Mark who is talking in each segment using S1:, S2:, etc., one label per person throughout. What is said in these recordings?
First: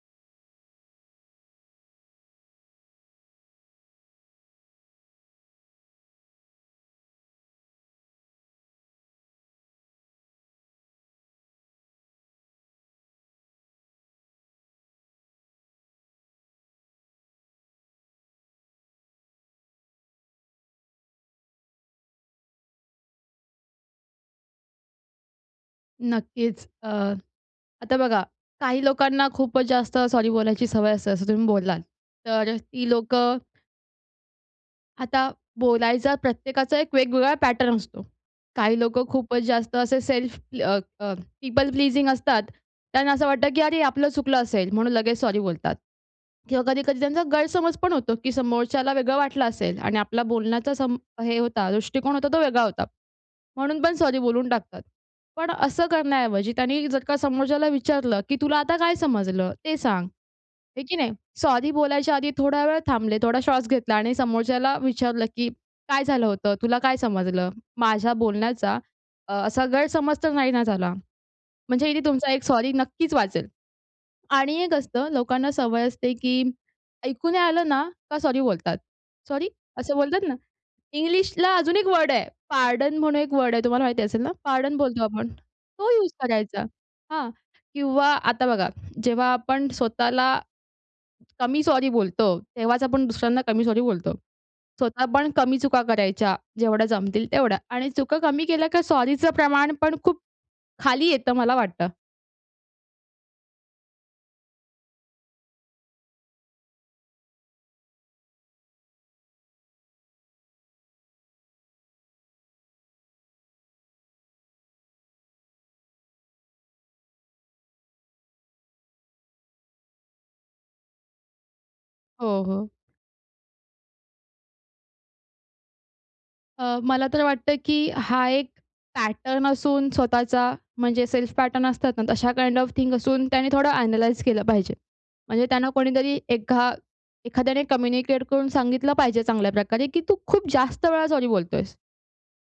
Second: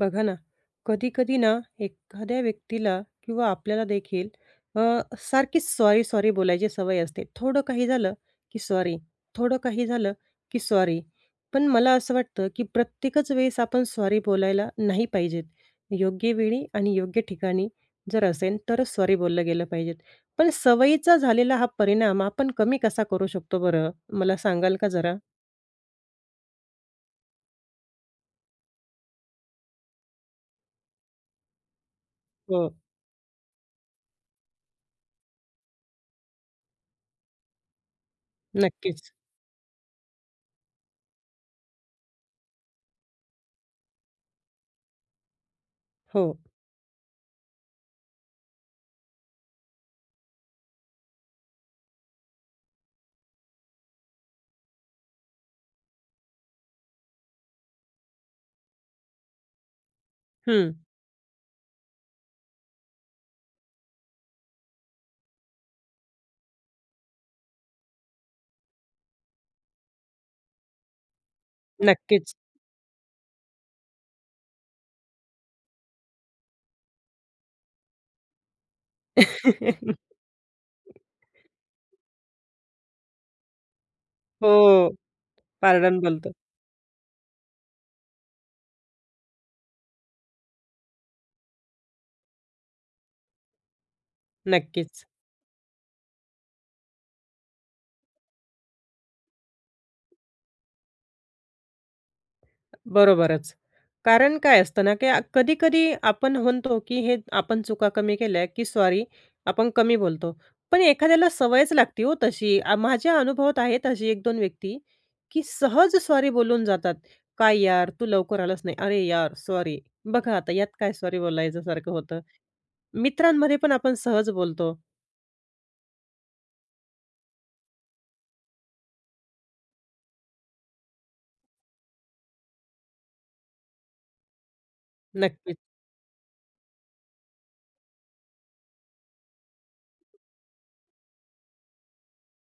S1: बघा ना, कधी-कधी ना एखाद्या व्यक्तीला किंवा आपल्याला देखील अ, सारखीच सॉरी-सॉरी बोलायची सवय असते. थोडं काही झालं की सॉरी, थोडं काही झालं की सॉरी. पण मला असं वाटतं की प्रत्येकच वेळेस आपण सॉरी बोलायला नाही पाहिजेत. योग्य वेळी आणि योग्य ठिकाणी जर असेल तरच सॉरी बोललं गेलं पाहिजेल. पण सवयीचा झालेला हां परिणाम आपण कमी कसा करू शकतो बरं, मला सांगाल का जरा?
S2: नक्कीच. अ, आता बघा, काही लोकांना खूपच जास्त सॉरी बोलायची सवय असते असं तुम्ही बोललात. तर
S1: हो.
S2: ती लोकं आता बोलायचा प्रत्येकाचा एक वेगवेगळा पॅटर्न असतो. काही लोकं
S1: नक्कीच.
S2: खूपच जास्त असे सेल्फ अ, अ, पीपल प्लीजिंग असतात. त्यांना असं वाटतं की "अरे आपलं चुकलं असेल." म्हणून लगेच सॉरी बोलतात.
S1: हो.
S2: किंवा कधी-कधी त्यांचा गैरसमजपण होतो की समोरच्याला वेगळं वाटलं असेल आणि आपला बोलण्याचा सम हे होता, दृष्टिकोन होता तो वेगळा होता. म्हणून पण सॉरी बोलून टाकतात. पण असं करण्याऐवजी त्यांनी जर का समोरच्याला विचारलं की "तुला आता काय समजलं ते सांग."
S1: हम्म.
S2: आहे की नाही? सॉरी बोलायच्या आधी थोडा वेळ थांबले, थोडा श्वास घेतला आणि समोरच्याला विचारलं की "काय झालं होतं? तुला काय समजलं? माझ्या बोलण्याचा अ, असा गैरसमज तर नाही ना झाला." म्हणजे हे तुमचा
S1: नक्कीच.
S2: 1 सॉरी नक्कीच वाचेल. आणि एक असतं लोकांना सवय असते की ऐकू नाही आलं ना, का सॉरी बोलतात. "सॉरी" असं बोलतात ना. इंग्लिशला अजून 1 वर्ड आहे पार्डन म्हणून 1 वर्ड आहे. तुम्हाला माहिती असेल ना, पार्डन
S1: हो,
S2: बोलतो आपण. तो
S1: पार्डन
S2: यूज
S1: बोलतो.
S2: करायचा हां किंवा आता बघा जेव्हा आपण स्वतःला कमी सॉरी बोलतो, तेव्हाच आपण दुसऱ्यांना कमी सॉरी बोलतो.
S1: नक्कीच.
S2: स्वतः पण कमी चुका करायच्या जेवढ्या जमतील तेवढ्या आणि चुका कमी केल्या का सॉरीचं प्रमाण पण खूप खाली येतं मला वाटतं.
S1: बरोबरच. कारण काय असतं ना, की कधी-कधी आपण म्हणतो, की हे आपण चुका कमी केल्या, की सॉरी आपण कमी बोलतो. पण एखाद्याला सवयच लागते हो तशी. माझ्या अनुभवात आहेत अशी 1, 2 व्यक्ती, की सहज सॉरी बोलून जातात. "काय यार तू लवकर आलास नाही." "अरे यार सॉरी." बघा आता यात काय सॉरी बोलायच्यासारखं होतं.
S2: हो, हो.
S1: मित्रांमध्ये पण आपण सहज बोलतो.
S2: अ, मला तर वाटतं, की हा एक पॅटर्न असून स्वतःचा, म्हणजे सेल्फ पॅटर्न असतात ना तशा काइंड ऑफ थिंग असून त्याने थोडं ॲनलाइज केलं पाहिजे. म्हणजे
S1: नक्कीच.
S2: त्यांना कोणीतरी एका एखाद्याने कम्युनिकेट करून सांगितलं पाहिजे चांगल्या प्रकारे, की तू खूप जास्त वेळा सॉरी बोलतोयेस.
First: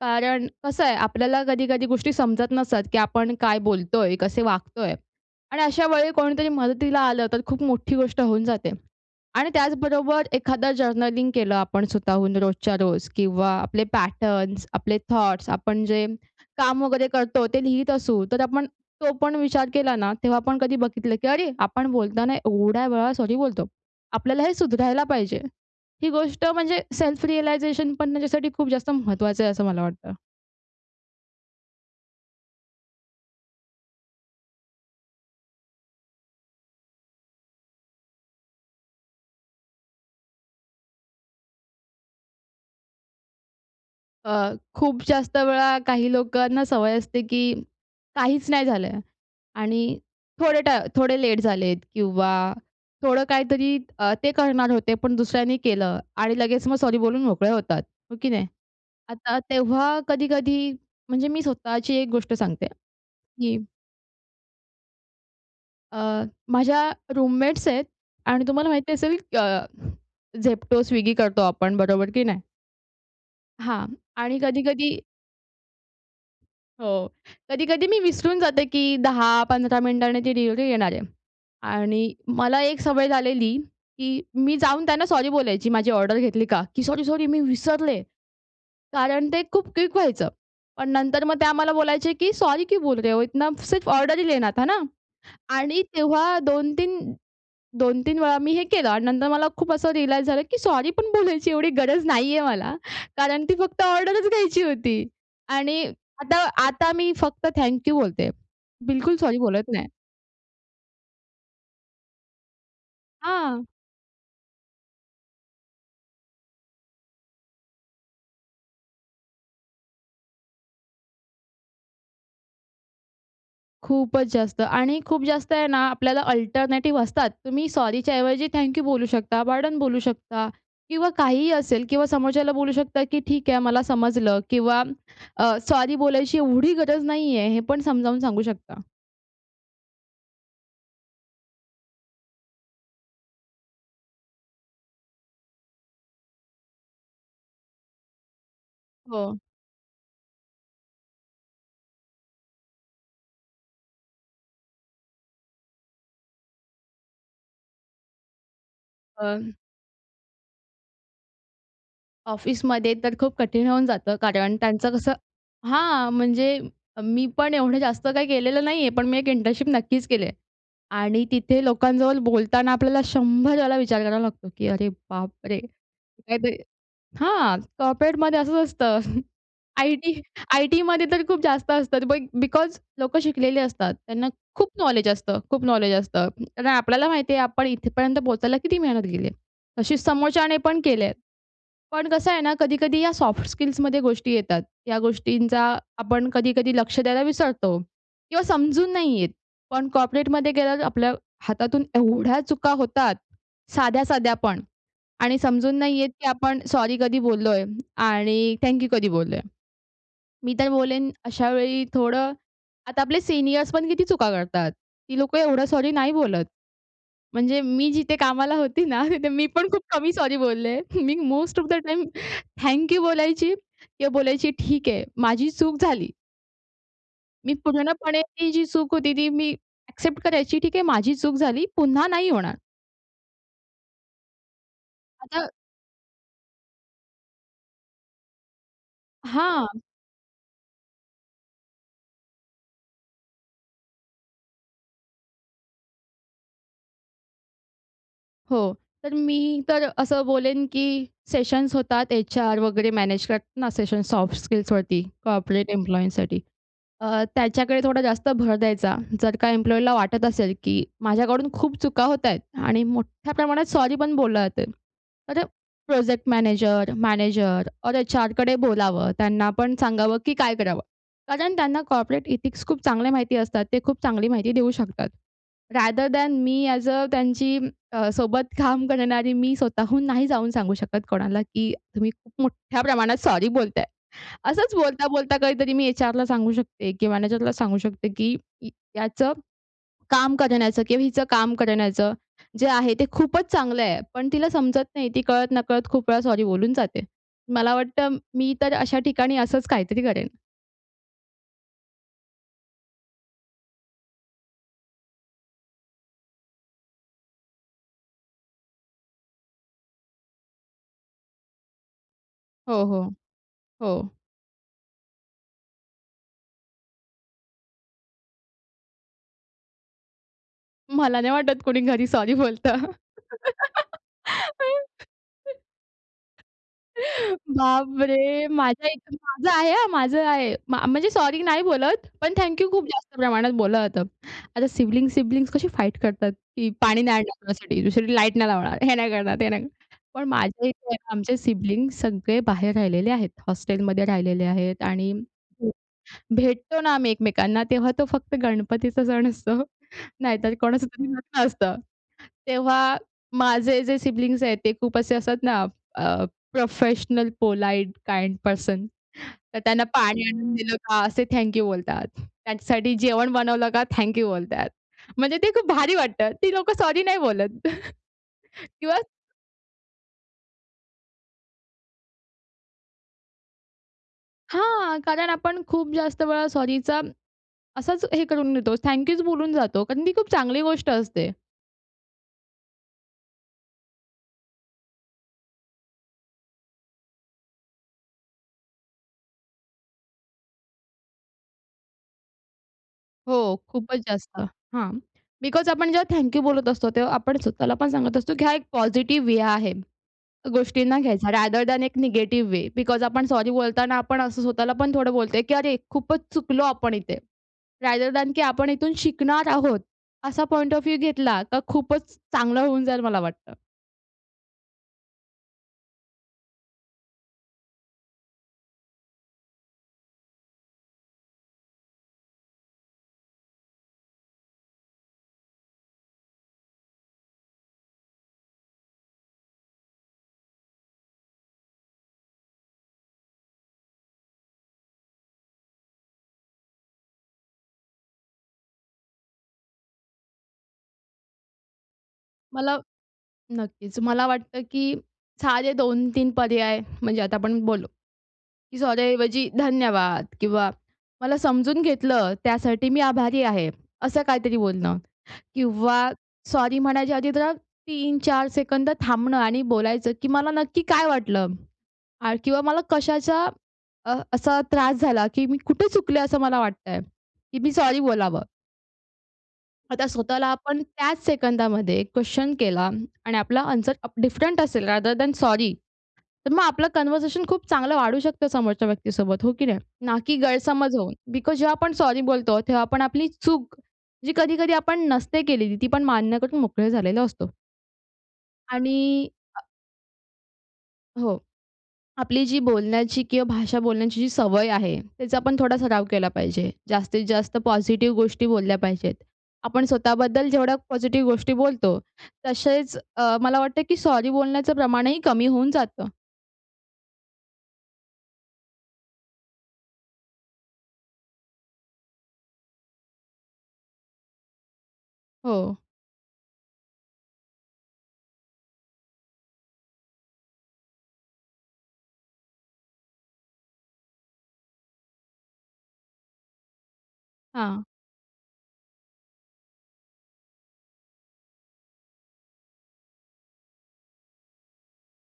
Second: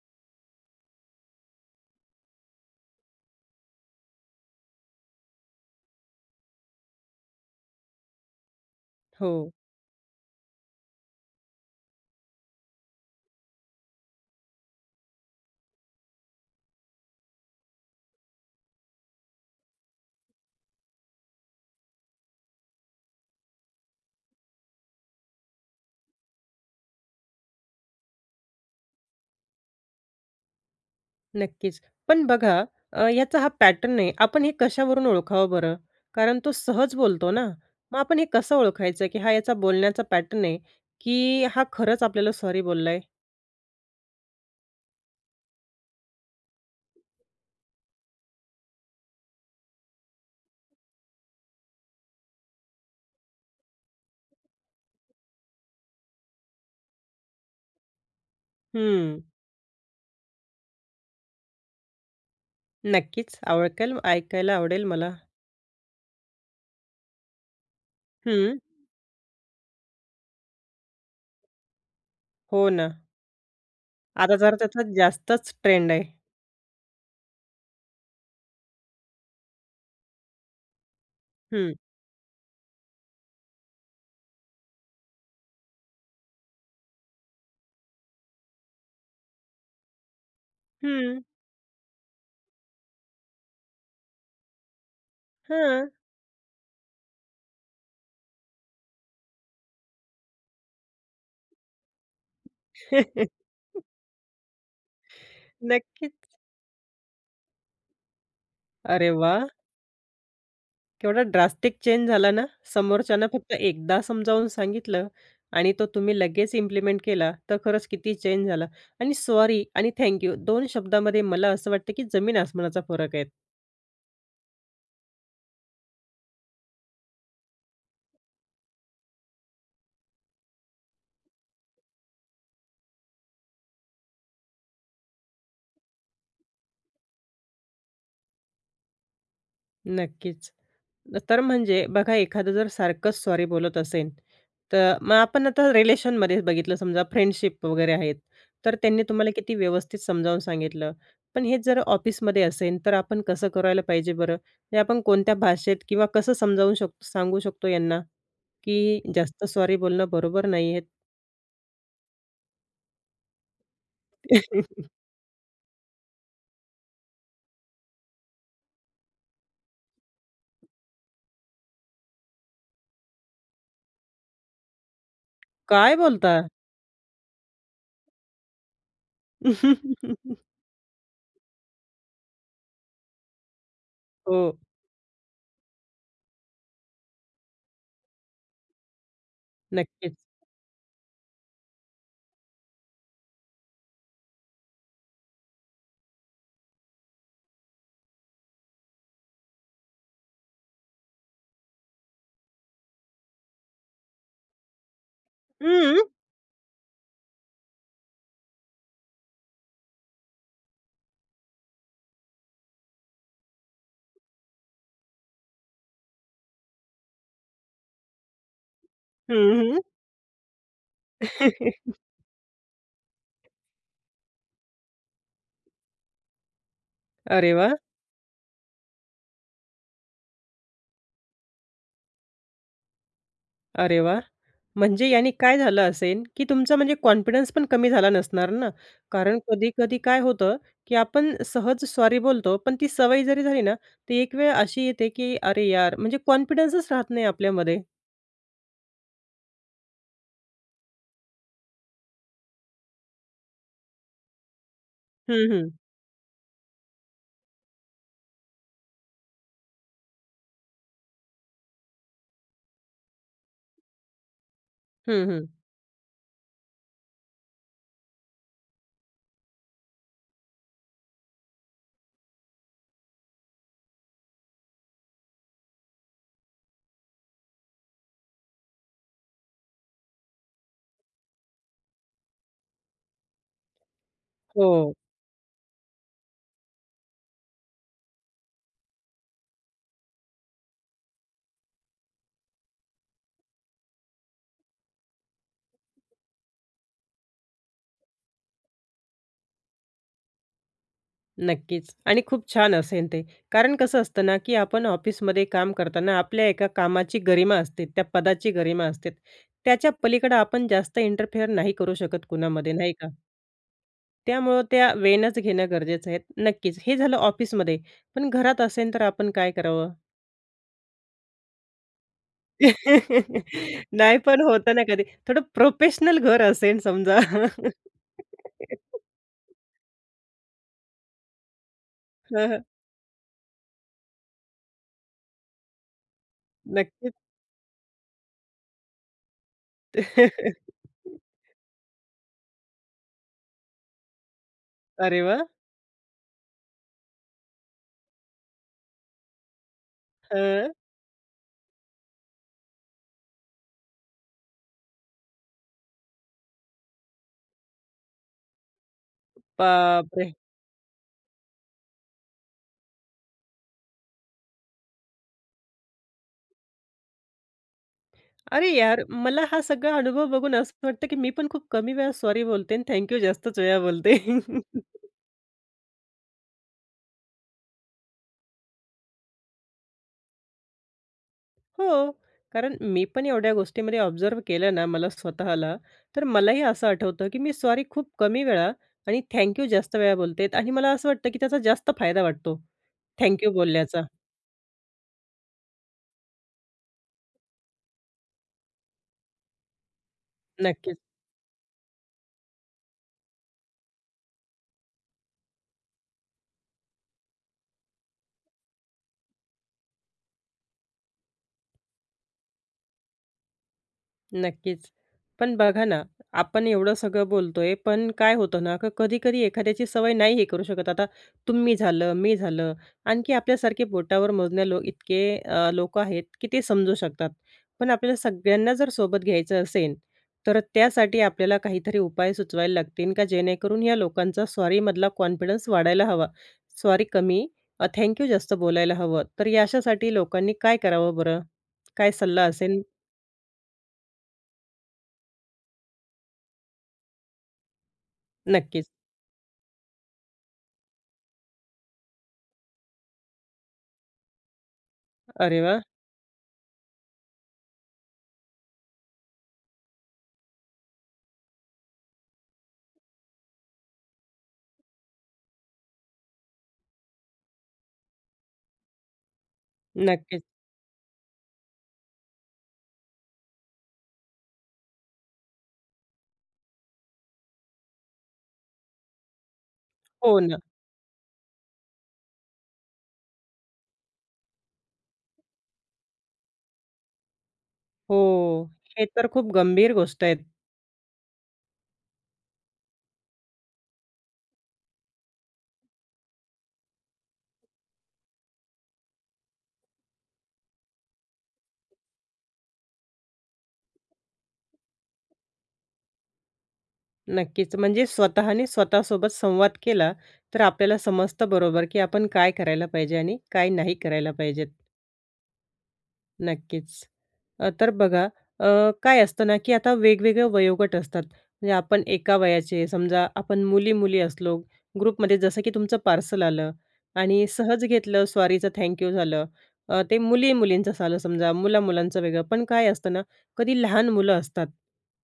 S2: कारण कसं आहे, आपल्याला कधी-कधी गोष्टी समजत नसतात, की आपण काय बोलतोय, कसे वागतोय. आणि अशा वेळी कोणीतरी मदतीला आलं, तर खूप मोठी गोष्ट होऊन जाते. आणि
S1: हो.
S2: त्याचबरोबर एखादं जर्नलिंग केलं आपण स्वतःहून रोजच्या रोज किंवा आपले पॅटर्न्स, आपले थॉट्स, आपण जे, काम वगैरे करतो, ते लिहीत असू तर आपण तो पण विचार केला ना, तेव्हा आपण कधी बघितलं, की अरे आपण बोलताना एवढ्या वेळा सॉरी बोलतो. आपल्याला हे सुधरायला पाहिजे. ही गोष्ट म्हणजे सेल्फ रियलाईझेशन पण त्याच्यासाठी खूप जास्त महत्त्वाचं आहे असं मला वाटतं.
S1: नक्कीचं. पण बघा, अ, याचा हा पॅटर्न आहे. आपण हे कशावरून ओळखावं बरं? कारण तो सहज बोलतो ना. मग आपण हे कसं ओळखायचं? की हा याचा बोलण्याचा पॅटर्न आहे, की हा खरंच आपल्याला सॉरी बोलला आहे.
S2: अ, खूप जास्त वेळा काही लोकांना सवय असते की काहीचं नाही झालं आणि थोडे ट थोडे लेट झालेत किंवा थोडं काहीतरी अ, ते करणार होते पण दुसऱ्यांनी केलं आणि लगेच मग सॉरी बोलून मोकळे होतात. हो की नाही?
S1: हम्म.
S2: आता तेव्हा कधी-कधी म्हणजे मी स्वतःची एक गोष्ट सांगते,
S1: नक्कीचं.
S2: की.
S1: आवडेल ऐकायला आवडेल मला.
S2: अ, माझ्या रूममेट्स आहेत आणि
S1: हं.
S2: तुम्हाला माहिती असेल क अ, Zepto, Swiggy करतो आपण बरोबर की नाही?
S1: हो ना.
S2: हां.
S1: आता
S2: आणि
S1: जरा त्याचा
S2: कधी-कधी
S1: जास्तचं ट्रेंड आहे.
S2: हो. कधी-कधी मी विसरून जाते, की 10 15 मिनिटांनी ती डिलिव्हरी येणार आहे.
S1: हं.
S2: आणि मला एक सवय झालेली, की मी जाऊन त्यांना सॉरी बोलायची. माझी ऑर्डर घेतली का? की सॉरी-सॉरी मी विसरले. कारण ते खूप क्विक व्हायचं. पण
S1: हं.
S2: नंतर मग ते आम्हाला बोलायचे की सॉरी सॉरी क्यू बोल रहे हो इतना? सिर्फ ऑर्डर ही लेना था ना आणि
S1: हां.
S2: तेव्हा 2, 3 2, 3 वेळा मी हे केलं आणि नंतर मला खूप असं रिअलाइज झालं की सॉरी पण बोलायची एवढी गरज नाहीये मला. कारण ती फक्त ऑर्डरचं घ्यायची होती. आणि
S1: नक्कीचं.
S2: आता-आता मी फक्त थँक यू बोलते.
S1: अरे
S2: बिलकुल सॉरी
S1: वाह!
S2: बोलत नाही.
S1: केवढा ड्रास्टिक चेंज झाला ना, समोरच्याला फक्त
S2: हां.
S1: एकदा समजावून सांगितलं आणि तो तुम्ही लगेच इम्प्लिमेंट केला, तर खरंच किती चेंज झाला. आणि सॉरी आणि थँक यू दोन शब्दामध्ये मला असं वाटतं, की जमीन आसमानाचा फरक आहे.
S2: खूपच जास्त. आणि खूप जास्त आहे ना, आपल्याला अल्टरनेटिव्ह असतात. तुम्ही सॉरीच्या ऐवजी थँक यू बोलू शकता, पार्डन बोलू शकता किंवा काहीही असेल किंवा समोरच्याला बोलू शकता, की "ठीक आहे, मला समजलं" किंवा अ, सॉरी बोलायची एवढी गरज नाहीये, हे पण समजावून सांगू शकता.
S1: नक्कीच. तर म्हणजे बघा, एखादं जर सारखंच सॉरी बोलत असेल. तर मग आपण आता रिलेशनमध्येच बघितलं समजा फ्रेंडशिप वगैरे आहेत, तर त्यांनी तुम्हाला
S2: हो.
S1: किती व्यवस्थित समजावून सांगितलं. पण हेच जर ऑफिसमध्ये असेल, तर आपण कसं करायला पाहिजे बरं? हे आपण कोणत्या भाषेत किंवा कसं समजावू शक सांगू शकतो यांना, की जास्त
S2: पण
S1: सॉरी बोलणं बरोबर नाही आहे?
S2: ऑफिसमध्ये तर खूप कठीण होऊन जातं, कारण त्यांचं कसं हां, म्हणजे मी पण एवढं जास्त काही केलेलं नाहीये, पण मी एक इंटर्नशिप नक्कीच केलीय. आणि तिथे लोकांजवळ बोलताना आपल्याला शंभर वेळला विचार करावा लागतो, की "अरे, बाप रे!"
S1: काय बोलताय?
S2: [unintelligible] हां, कॉर्पोरेटमध्ये असंच असतं. आय-टी आय-टीमध्ये तर खूप जास्त असतात. बट, बिकॉज लोकं शिकलेले असतात. त्यांना
S1: हो.
S2: खूप नॉलेज असतं खूप नॉलेज असतं. हं, आपल्याला माहिती आहे आपण इथेपर्यंत पोहचायला किती मेहनत गेलीय. तशी
S1: नक्कीच.
S2: समोरच्यांने पण केले आहेत. पण कसं आहे ना, कधी-कधी या सॉफ्ट स्किल्समध्ये गोष्टी येतात. या गोष्टींचा आपण कधी-कधी लक्ष द्यायला विसरतो किंवा समजून नाही येत. पण कॉर्पोरेटमध्ये गेल्यावर, आपल्या हातातून एवढ्या चुका होतात साध्या-साध्यापण आणि
S1: हं,
S2: समजून नाही
S1: हं.
S2: येत, की आपण सॉरी कधी बोललोय आणि थॅंक यू कधी बोललोय. मी तर बोलेन अशा वेळी थोडं आता आपले सिनिअर्स पण किती चुका करतात. ती लोकं एवढं सॉरी नाही बोलत. म्हणजे मी जिथे कामाला होती ना, तिथे
S1: हं,
S2: मी पण खूप
S1: हं.
S2: कमी सॉरी बोलले. मी most of the time thank you बोलायची किंवा बोलायची, "ठीक आह, माझी चूक झाली."
S1: अरे,
S2: मी
S1: वाह!
S2: पूर्णपणे ही जी चूक होती, ती मी ॲक्सेप्ट करायची, "ठीक आहे, माझी चूक झाली, पुन्हा नाही होणार."
S1: अरे, वाह! म्हणजे याने
S2: आता
S1: काय झालं असेल, की तुमचा म्हणजे कॉन्फिडन्स पण कमी झाला नसणार ना, कारण
S2: हां.
S1: कधी-कधी काय होतं, की आपण सहज सॉरी बोलतो, पण ती सवय जरी झाली ना, ती एक वेळ अशी येते की "अरे, यार!" म्हणजे कॉन्फिडन्सच राहत नाही आपल्यामध्ये.
S2: हो. तर मी तर असं बोलेन की सेशन्स होतात. एच-आर वगैरे मॅनेज करतात ना सेशन्स सॉफ्ट स्किल्सवरती,
S1: हं,
S2: कॉर्पोरेट
S1: हं.
S2: एम्प्लॉइजसाठी अ, त्याच्याकडे थोडा जास्त भर द्यायचा. जर का एम्प्लॉयला वाटत असेल, की माझ्याकडून खूप चुका होत आहेत आणि मोठ्या प्रमाणात सॉरी पण बोललं जातंय.
S1: हं,
S2: तर
S1: हं.
S2: प्रोजेक्ट मॅनेजर, मॅनेजर ओर एच-आरकडे बोलावं, त्यांनापण सांगावं की काय करावं? कारण त्यांना कॉर्पोरेट इथिक्स खूप चांगल्या माहिती असतात. ते खूप चांगली माहिती देऊ शकतात. रादर दॅन मी ऍज अ त्यांची अ, सोबत काम करणारी मी स्वतःहून नाही जाऊन सांगू शकत कोणाला, की तुम्ही खूप मोठ्या प्रमाणात सॉरी बोलताय. असंच
S1: हो.
S2: बोलता-बोलता काहीतरी मी एच-आरला सांगू शकते किंवा मॅनेजरला सांगू शकते, की याचं काम करण्याचं किंवा हिचं काम करण्याचं, जे आहे ते खूपच चांगलं आहे. पण तिला समजत नाही. ती कळत-नकळत खूप वेळा सॉरी बोलून जाते. मला वाटतं, मी तर अशा ठिकाणी असंच काहीतरी करेन.
S1: नक्कीचं. आणि खूप छान असेल ते. कारण कसं असतं ना? की आपण ऑफिसमध्ये काम करताना, आपल्या एका कामाची गरिमा असते, त्या पदाची गरिमा असते. त्याच्या पलीकडं आपण जास्त इंटरफेअर नाही करू शकत कुणामध्ये
S2: हो,
S1: नाही का?
S2: हो, हो.
S1: त्यामुळं त्या वेनंच घेणं गरजेचं आहे. नक्कीचं हे झालं ऑफिसमध्ये. पण घरात असेन तर आपण काय करावं?
S2: मला नाही वाटत कोणी घरी सॉरी बोलत.
S1: नाही. पण होतं ना कधी. थोडं प्रोफेशनल घर असेल समजा.
S2: बापरे! माझ्या इथे माझं आहे हां, माझं आहे. म म्हणजे सॉरी नाही बोलत. पण
S1: हं,
S2: थँक
S1: हं.
S2: यू खूप जास्त प्रमाणात बोललं जातं. आता सिबलिंग-सिबलिंग कशी फाईट करतात? की पाणी
S1: नक्कीचं.
S2: नाही आणणार तुझ्यासाठी, तुझ्यासाठी लाईट नाही लावणार, हे नाही करणार, ते नाही करणार. पण माझ्या इथे आमचे सिबलिंग्स सगळे बाहेर राहिलेले आहेत. हॉस्टेलमध्ये राहिलेले आहेत आणि
S1: अरे वाह!
S2: [unintelligible] भेटतो ना, आम्ही एकमेकांना तेव्हा तो फक्त गणपतीचा सण असतो. नाहीतर
S1: हं, अ.
S2: कोणाचं तरी लग्न असतं. तेव्हा माझे जे सिबलिंग आहेत. ते खूप असे असतात ना आह, प्रोफेशनल पोलाईट काइंड पर्सन, तर त्यांना पाणी
S1: बापरे!
S2: आणून दिलं का असे थँक यू बोलतात. त्यांच्यासाठी जेवण बनवलं का थँक यू बोलतात. म्हणजे ते खूप भारी वाटतात. ती लोकं सॉरी नाही बोलत.
S1: अरे
S2: किंवा
S1: यार. मला हा सगळा अनुभव बघून असं वाटतं, की मी पण खूप कमी वेळा सॉरी बोलते आणि थँक्यू जास्तचं वेळा बोलते.
S2: हां, कारण आपण खूप जास्त वेळा सॉरीचा असाचं हे करून देतो. थँक यूचं बोलून जातो. कारण ती खूप चांगली गोष्ट असते.
S1: हो. कारण मी पण एवढ्या गोष्टींमध्ये ऑब्झर्व्ह केलं ना मला स्वतःला. तर मलाही असं आठवतं की मी सॉरी खूप कमी वेळा आणि थँक्यू जास्त वेळा बोलते आणि मला असं वाटतं की त्याचा जास्त फायदा वाटतो थँक्यू
S2: हो, खूपचं
S1: बोलण्याचा.
S2: जास्त. हां. बिकॉज आपण जेव्हा थँक यू बोलत असतो, तेव्हा आपण स्वतःला पण सांगत असतो, की हा एक पॉझिटिव्ह वे आहे
S1: नक्कीचं.
S2: गोष्टींना घ्यायचा, रादर दॅन एक निगेटिव्ह वे. बिकॉज आपण सॉरी बोलताना आपण असं स्वतःला पण थोडं बोलतोय की अरे, खूपचं चुकलो आपण इथे. रादर दॅन की आपण इथून शिकणार आहोत असा पॉइंट ऑफ व्ह्यू घेतला तर खूपचं चांगलं होऊन जाईल मला वाटतं.
S1: नक्कीच. पण बघा ना, आपण एवढं सगळं बोलतोय, पण काय होतं ना, की कधी-कधी एखाद्याची सवय नाही हे करू शकत. आता तुम्ही झालं, मी झालं आणखी आपल्यासारखे बोटावर मोजण्या लोक इतके अ, लोकं आहेत, की ते समजू शकतात. पण आपल्याला सगळ्यांना जर सोबत घ्यायचं असेल, तर त्यासाठी आपल्याला काहीतरी उपाय सुचवायला लागतील, का जेणेकरून, या लोकांचा सॉरीमधला कॉन्फिडन्स वाढायला हवा. सॉरी कमी, अ, थँक्यू जास्त बोलायला हवं. तर या अशासाठी लोकांनी काय करावं बरं? काय सल्ला
S2: मला
S1: असेल?
S2: नक्कीच. मला वाटतं, की साधे 2-3 पर्याय म्हणजे आता आपण बोललो, की
S1: नक्कीच.
S2: सॉरी ऐवजी धन्यवाद किंवा मला समजून घेतलं, त्यासाठी मी आभारी आहे. असं काहीतरी बोलणं
S1: अरे वाह!
S2: किंवा सॉरी म्हणायच्या आधी जरा 3-4 सेकंद थांबणं आणि बोलायचं, की मला नक्की काय वाटलं? अ, किंवा मला कशाचा अ, असा त्रास झाला, की मी कुठे चुकले? असं मला वाटतंय की मी सॉरी बोलावं. आता
S1: नक्कीच.
S2: स्वतःला आपण त्याच सेकंदामध्ये क्वेश्चन केला आणि आपला आन्सर उप डिफरंट असेल रादर दॅन सॉरी. तर मग आपलं कन्व्हर्शन खूप चांगलं वाढू शकतं समोरच्या व्यक्तीसोबत. हो की नाही? ना की
S1: हो ना.
S2: गैरसमज होऊन. बिकॉज जेव्हा आपण सॉरी बोलतो, तेव्हा आपण आपली चूक, जी कधी-कधी आपण नसते केलेली, ती पण मान्य करून मोकळे झालेला असतो.
S1: हो,
S2: आणि
S1: हे तर खूप
S2: अ
S1: गंभीर गोष्ट आहे.
S2: हो, आपली जी बोलण्याची किंवा भाषा बोलण्याची जी सवय आहे त्याचा आपण थोडा सराव केला पाहिजे. जास्तीत जास्त पॉझिटिव्ह गोष्टी बोलल्या पाहिजेत. आपण स्वतःबद्दल जेवढ्या पॉझिटिव्ह गोष्टी बोलतो, तसेच अ, मला वाटतं की सॉरी बोलण्याचं प्रमाणही कमी होऊन जातं.
S1: नक्कीच, म्हणजे स्वतःने स्वतःसोबत संवाद केला तर आपल्याला समजतं बरोबर की आपण काय करायला पाहिजे? आणि काय नाही करायला पाहिजेत?
S2: हो.
S1: नक्कीच. अ, तर बघा अ, काय असतं ना की आता वेगवेगळं वयोगट असतात. म्हणजे आपण एका वयाचे समजा आपण मुली-मुली असलो ग्रुपमध्ये जसं की तुमचं पार्सल आलं आणि
S2: हां.
S1: सहज घेतलं. सॉरीचं थँक्यू झालं. अ, ते मुली-मुलींचं आलं समजा, मुला-मुलांचं वेगळं. पण काय असतं ना, कधी लहान मुलं असतात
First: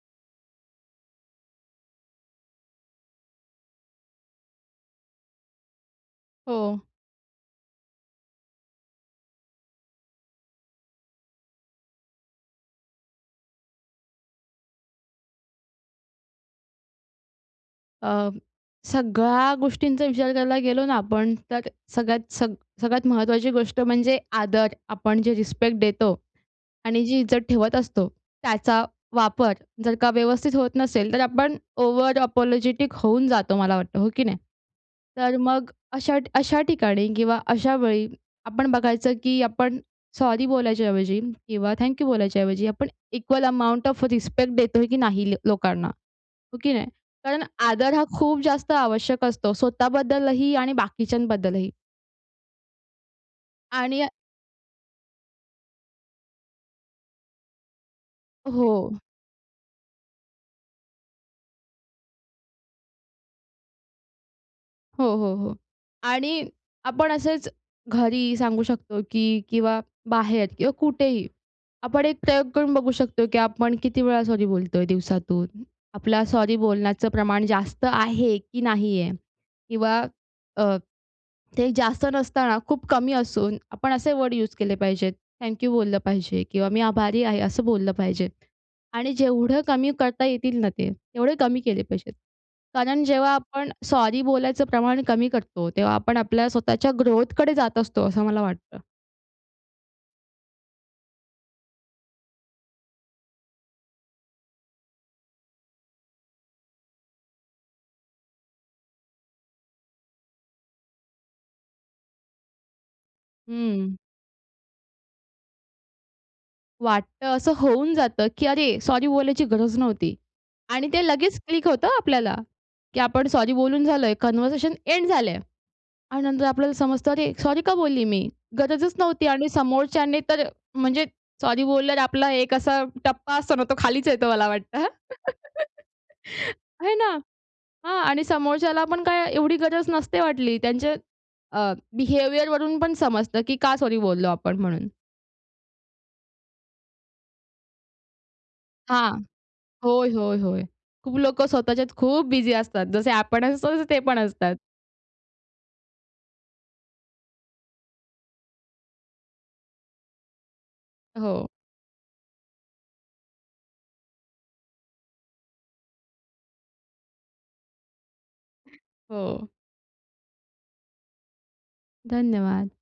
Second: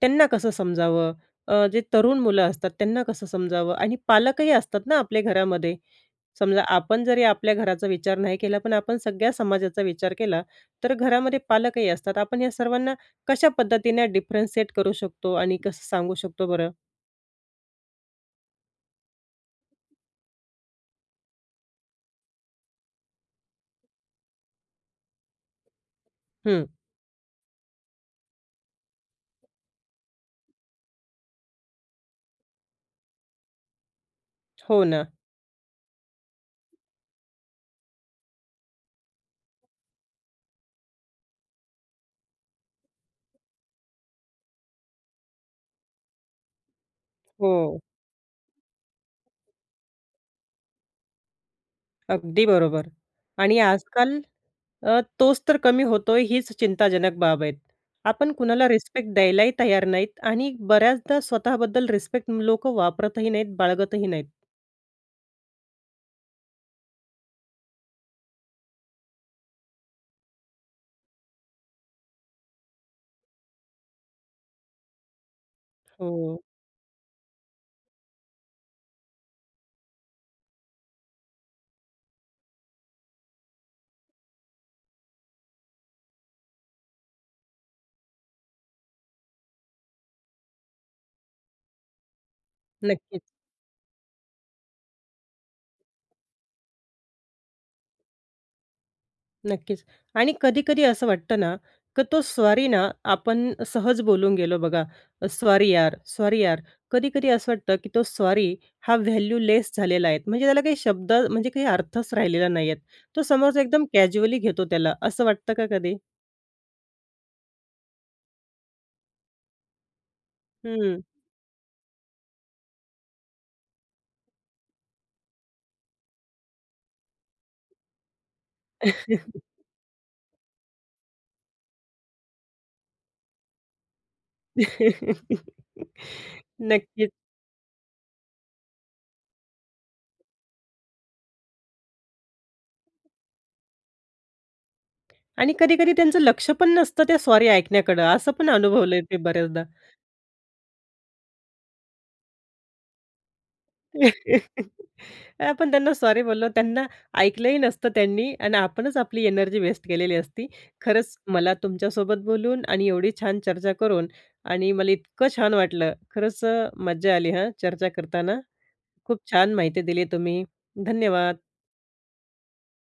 S1: त्यांना कसं समजावं? अ, जे तरुण मुलं असतात त्यांना कसं समजावं? आणि पालकही असतात ना आपल्या घरामध्ये. समजा
S2: हो.
S1: आपण जरी आपल्या घराचा विचार नाही केला, पण आपण सगळ्या समाजाचा विचार केला तर घरामध्ये पालकही असतात. आपण या सर्वांना कशा पद्धतीने डिफरन्सिएट करू शकतो आणि कसं सांगू शकतो बरं?
S2: अ, सगळ्या गोष्टींचा विचार करायला गेलो ना, आपण, तर सगळ्यात सग सगळ्यात महत्त्वाची गोष्ट म्हणजे आदर. आपण जे रिस्पेक्ट देतो.
S1: हं.
S2: आणि जी इज्जत ठेवत असतो, त्याचा वापर जर का व्यवस्थित होत नसेल, तर आपण ओव्हर अपोलॉजिटिक होऊन जातो, मला वाटतं, हो की नाही?
S1: हो ना.
S2: तर मग अशा अशा ठिकाणी किंवा अशा वेळी, आपण बघायचं, की आपण सॉरी बोलायच्याऐवजी किंवा थँक्यू बोलायच्याऐवजी, आपण इक्वल अमाउंट ऑफ रिस्पेक्ट देतोय, की नाही ल लोकांना, हो की नाही? कारण
S1: हो.
S2: आदर हा खूप जास्त आवश्यक असतो. स्वतःबद्दलही आणि बाकीच्यांबद्दलही.
S1: अगदी बरोबर. आणि
S2: आणि अ
S1: आजकाल अ, तोच तर कमी होतोय, हीच चिंताजनक बाब आहे. आपण कुणाला
S2: हो.
S1: रिस्पेक्ट द्यायलाही तयार नाहीत आणि बऱ्याचदा स्वतःबद्दल रिस्पेक्ट लोकं वापरतही नाहीत, बाळगतही नाहीत.
S2: हो, हो, हो. आणि आपण असेच घरी सांगू शकतो, की किंवा बाहेर किंवा कुठेही, आपण एक प्रयोग करून बघू शकतो, की आपण किती वेळा सॉरी बोलतोय दिवसातून. आपला
S1: हो.
S2: सॉरी बोलण्याचं प्रमाण जास्त आहे, की नाही आहे. किंवा अ, ते जास्त नसताना खूप कमी असून, आपण असे वर्ड यूज केले पाहिजेत, थँक्यू बोललं पाहिजे. किंवा मी आभारी आहे, असं बोललं पाहिजे. आणि जेवढं कमी करता येतील ना, ते तेवढे कमी केले पाहिजेत. कारण
S1: नक्कीच.
S2: जेव्हा आपण सॉरी बोलायचं प्रमाण कमी करतो, तेव्हा आपण आपल्या स्वतःच्या ग्रोथकडे जात असतो, असं मला वाटतं.
S1: नक्कीच. आणि कधी-कधी असं वाटतं ना, की तो सॉरी ना, आपण सहज बोलून गेलो बघा, अ, सॉरी यार, सॉरी यार. कधी-कधी असं वाटतं, की तो सॉरी हा व्हॅल्यूलेस झालेला आहे, म्हणजे त्याला काही शब्द म्हणजे काही अर्थच राहिलेला नाही आहे. तो समोरचा एकदम
S2: हंम्म.
S1: कॅज्युअली घेतो त्याला असं वाटतं, का कधी?
S2: वाटतं, असं होऊन जातं, की अरे, सॉरी बोलायची गरज नव्हती. आणि
S1: हं.
S2: ते लगेच क्लिक होतं आपल्याला, की आपण सॉरी बोलून झालोय, कन्व्हर्सेशन एंड झालंय. आणि नंतर आपल्याला समजतं, अरे, सॉरी का बोलली मी? गरजच नव्हती. आणि समोरच्याने तर म्हणजे सॉरी बोलल्यावर, आपला एक असा टप्पा असतो ना, तो खालीच येतो, मला वाटतं. आहे ना.
S1: नक्कीच.
S2: हां. आणि समोरच्याला पण काय एवढी गरज नसते, वाटली. त्यांचे अ, बिहेवियरवरून पण समजतं, की का सॉरी बोललो आपण म्हणून?
S1: आणि कधी-कधी त्यांचं लक्ष पण नसतं, त्या सॉरी ऐकण्याकडं, असं पण अनुभवलं ते
S2: हां.
S1: बऱ्याचदा.
S2: होय, होय, होय. खूप लोकं स्वतःच्यात खूप बिझी असतात, जसे आपण असतो, तसं ते पण असतात.
S1: आपण त्यांना सॉरी बोललो त्यांना ऐकलंही नसतं त्यांनी. आणि आपणच आपली एनर्जी वेस्ट केलेली असती. खरंच,
S2: हो.
S1: मला तुमच्यासोबत बोलून आणि एवढी छान चर्चा करून आणि मला इतकं छान वाटलं. खरंच अ, मज्जा आली, हं, चर्चा करताना. खूप
S2: हो.
S1: छान माहिती दिली तुम्ही. धन्यवाद.
S2: धन्यवाद.